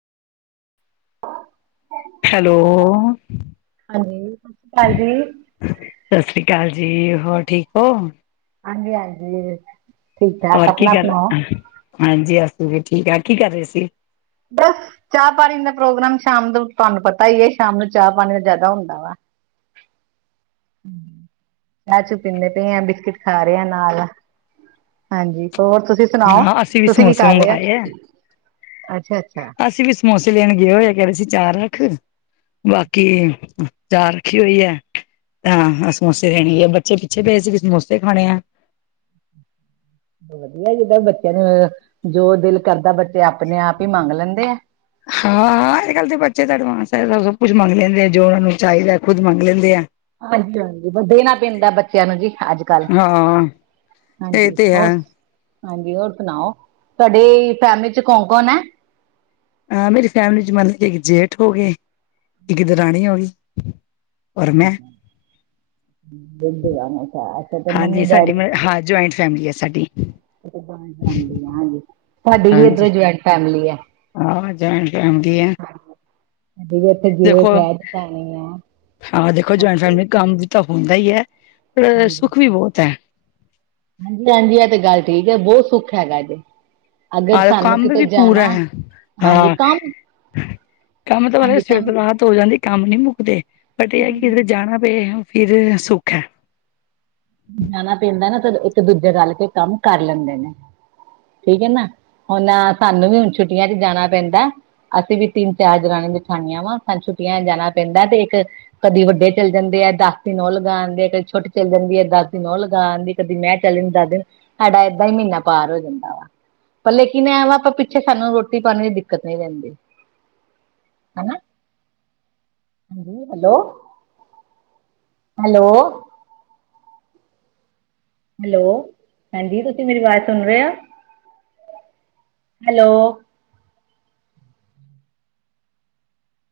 Hello ਹਾਂਜੀ, ਸਤਿ ਸ਼੍ਰੀ ਅਕਾਲ ਜੀ। ਸਾਸਰੀ ਕਾਲ ਜੀ ਹੋਰ ਠੀਕ ਔ ਹਾਂਜੀ- ਹਾਂਜੀ, ਠੀਕ -ਠਾਕ ਹੋਰ ਕੀ ਆਪਣਾ ਕਰ ਸੁਣਾਓ ਹਾਂਜੀ ਅਸੀਂ ਵੀ ਠੀਕ ਆ ਕੀ ਕਰ ਰਹੇ ਸੀ? ਬਸ ਚਾਹ ਪਾਣੀ ਦਾ ਪ੍ਰੋਗਰਾਮ ਸ਼ਾਮ ਨੂੰ ਤੁਹਾਨੂੰ ਪਤਾ ਹੀ ਐ ਸ਼ਾਮ ਨੂੰ ਚਾਹ ਪਾਣੀ ਦਾ ਜ਼ਿਆਦਾ ਹੁੰਦਾ ਵਾ। [inaudible] ਚਾਹ -ਚੂ, ਪੀਂਦੇ ਪਏ ਆ ਬਿਸਕਿਟ ਖਾ ਰਹੇ ਆ ਨਾਲ। ਹਾਂਜੀ ਹੋਰ ਤੁਸੀਂ ਸੁਣਾਓ ਹਾਂ, ਅਸੀਂ ਵੀ ਤੁਸੀਂ ਕੀ ਸਮੋਸੇ ਕਰ ਰਹੇ ਓ ਮੰਗਵਾਏ ਐ। ਅੱਛਾ - ਅੱਛਾ। ਅਸੀਂ ਵੀ ਸਮੋਸੇ ਲੈਣ ਗਏ ਹੋਏ ਆ ਕਹਿੰਦੇ ਸੀ ਚਾਹ ਰੱਖ ਬਾਕੀ ਚਾਹ ਰੱਖੀ ਹੋਈ ਐ। ਹਾਂ - ਹਾਂ ਸਮੋਸੇ ਲੈਣ ਗਏ ਬੱਚੇ ਪਿੱਛੇ ਪਏ ਸੀ ਕੀ ਸਮੋਸੇ ਖਾਣੇ ਆ। ਵਧੀਆ ਜਿੱਦਾਂ ਬੱਚਿਆਂ ਨੂੰ ਜੋ ਦਿਲ ਕਰਦਾ ਬੱਚੇ ਆਪਣੇ ਆਪ ਹੀ ਮੰਗ ਲੈਂਦੇ ਆ। ਹਾਂ ਇਹ ਗੱਲ ਤੇ ਬੱਚੇ ਦਾ ਐਡਵਾਂਸ ਹੈਗਾ ਸਭ ਕੁਛ ਮੰਗਦੇ ਆ ਜੋ ਉਹਨਾਂ ਨੂੰ ਚਾਹੀਦਾ ਖੁਦ ਮੰਗ ਲੈਂਦੇ ਆ। ਹਾਂਜੀ- ਹਾਂਜੀ ਪਰ ਦੇਣਾ ਪੈਂਦਾ ਬੱਚਿਆਂ ਨੂੰ ਜੀ ਅੱਜਕਲ। ਹਾਂ। ਇਹ ਹਾਂਜੀ ਤੇ ਹੈ। ਹੋਰ ਹਾਂਜੀ, ਹੋਰ ਸੁਣਾਓ ਤੁਹਾਡੀ ਫੈਮਿਲੀ 'ਚ ਕੌਣ- ਕੌਣ ਐ? ਅਹ, ਮੇਰੀ ਫੈਮਿਲੀ 'ਚ ਮੰਨ ਕਿ ਇੱਕ ਜੇਠ ਹੋ ਗਏ ਇੱਕ ਦਰਾਣੀ ਹੋ ਗਈ ਔਰ ਮੈਂ ਦੁੱਧ ਆ ਨਸ਼ਾ ਅੱਛਾ ਤੇ ਮੰਮੀ ਹਾਂਜੀ ਸਾਡੀ ਡੈਡੀ ਹਾਂ ਜੁਆਇੰਟ ਫੈਮਿਲੀ ਆ ਸਾਡੀ। ਇੱਕ ਸਮਝ ਨੀ ਆਂਦੀ ਨਾ ਜੀ ਸਾਡੀ ਵੀ ਏਦਾਂ ਈ ਜੁਆਇੰਟ ਫੈਮਿਲੀ ਐ। ਆਹ ਜੌਇੰਟ ਫੈਮਲੀ ਐ। ਸਾਡੀ ਵੀ ਇੱਥੇ ਦੇਖੋ ਜੇਠ ਹੈ ਜਠਾਣੀ ਹੈ ਆਹ ਦੇਖੋ ਜੌਇੰਟ ਹਾਂਜੀ ਫੈਮਲੀ ਕੰਮ ਵੀ ਤਾਂ ਹੁੰਦਾ ਈ ਐ ਪਰ ਸੁੱਖ ਵੀ ਬਹੁਤ ਐ। ਹਾਂਜੀ-ਹਾਂਜੀ ਇਹ ਤੇ ਗੱਲ ਠੀਕ ਐ ਬਹੁਤ ਸੁੱਖ ਹੈਗਾ ਜੇ। ਅਗਰ ਆਹੋ ਸਾਨੂੰ ਕੰਮ ਕਿਤੇ ਵੀ ਪੂਰਾ ਜਾਣਾ ਐ ਹਾਂਜੀ ਹਾਂ ਕੰਮ ਕੰਮ ਤਾਂ ਬਾਰੇ ਹਾਂਜੀ ਸਵੇਰ ਕੰਮ ਤੋਂ ਰਾਹਤ ਹੋ ਜਾਂਦੀ ਕੰਮ ਨੀ ਮੁੱਕਦੇ ਬਟ ਇਹ ਕਿ ਜੇ ਜਾਣਾ ਪਏ ਫਿਰ ਸੁੱਖ ਐ। ਜਾਣਾ ਪੈਂਦਾ ਨਾ ਤੇ ਇੱਕ ਦੂਜੇ ਰਲ ਕੇ ਕੰਮ ਕਰ ਲੈਂਦੇ ਨੇ। ਠੀਕ ਐ ਨਾ ਹੁਣ ਸਾਨੂੰ ਵੀ ਹੁਣ ਛੁੱਟੀਆਂ 'ਚ ਜਾਣਾ ਪੈਂਦਾ। ਅਸੀਂ ਵੀ ਤਿੰਨ ਚਾਰ ਦਰਾਣੀ- ਜਠਾਨੀਆਂ ਵਾ ਸਾਨੂੰ ਛੁੱਟੀਆਂ ਜਾਣਾ ਪੈਂਦਾ ਤੇ ਇੱਕ ਕਦੀ ਵੱਡੇ ਚੱਲ ਜਾਂਦੇ ਆ ਦਸ ਦਿਨ ਉਹ ਲਗਾਉਂਦੇ ਆ ਕਦੀ ਛੋਟੀ ਚੱਲ ਜਾਂਦੀ ਐ। ਦਸ ਦਿਨ ਉਹ ਲਗਾ ਆਂਦੀ ਕਦੀ ਮੈਂ ਚੱਲਦਾ ਦਸ ਦਿਨ ਸਾਡਾ ਏਦਾਂ ਹੀ ਮਹੀਨਾ ਪਾਰ ਹੋ ਜਾਂਦਾ ਵਾ। ਪਰ ਲੇਕਿਨ ਐ ਵਾਂ ਆਪਾਂ ਪਿੱਛੇ ਸਾਨੂੰ ਰੋਟੀ ਪਾਣੀ ਦੀ ਦਿੱਕਤ ਨਹੀਂ ਰਹਿੰਦੀ। [unintelligible] ਹੈਨਾ [inaudible] ਹਾਂ ਹੈਲੋ [inaudible] ਹੈਲੋ ਹੈਲੋ ਹਾਂਜੀ ਤੁਸੀਂ ਮੇਰੀ ਆਵਾਜ਼ ਸੁਣ ਰਹੇ ਆ [inaudible] ਹੈਲੋ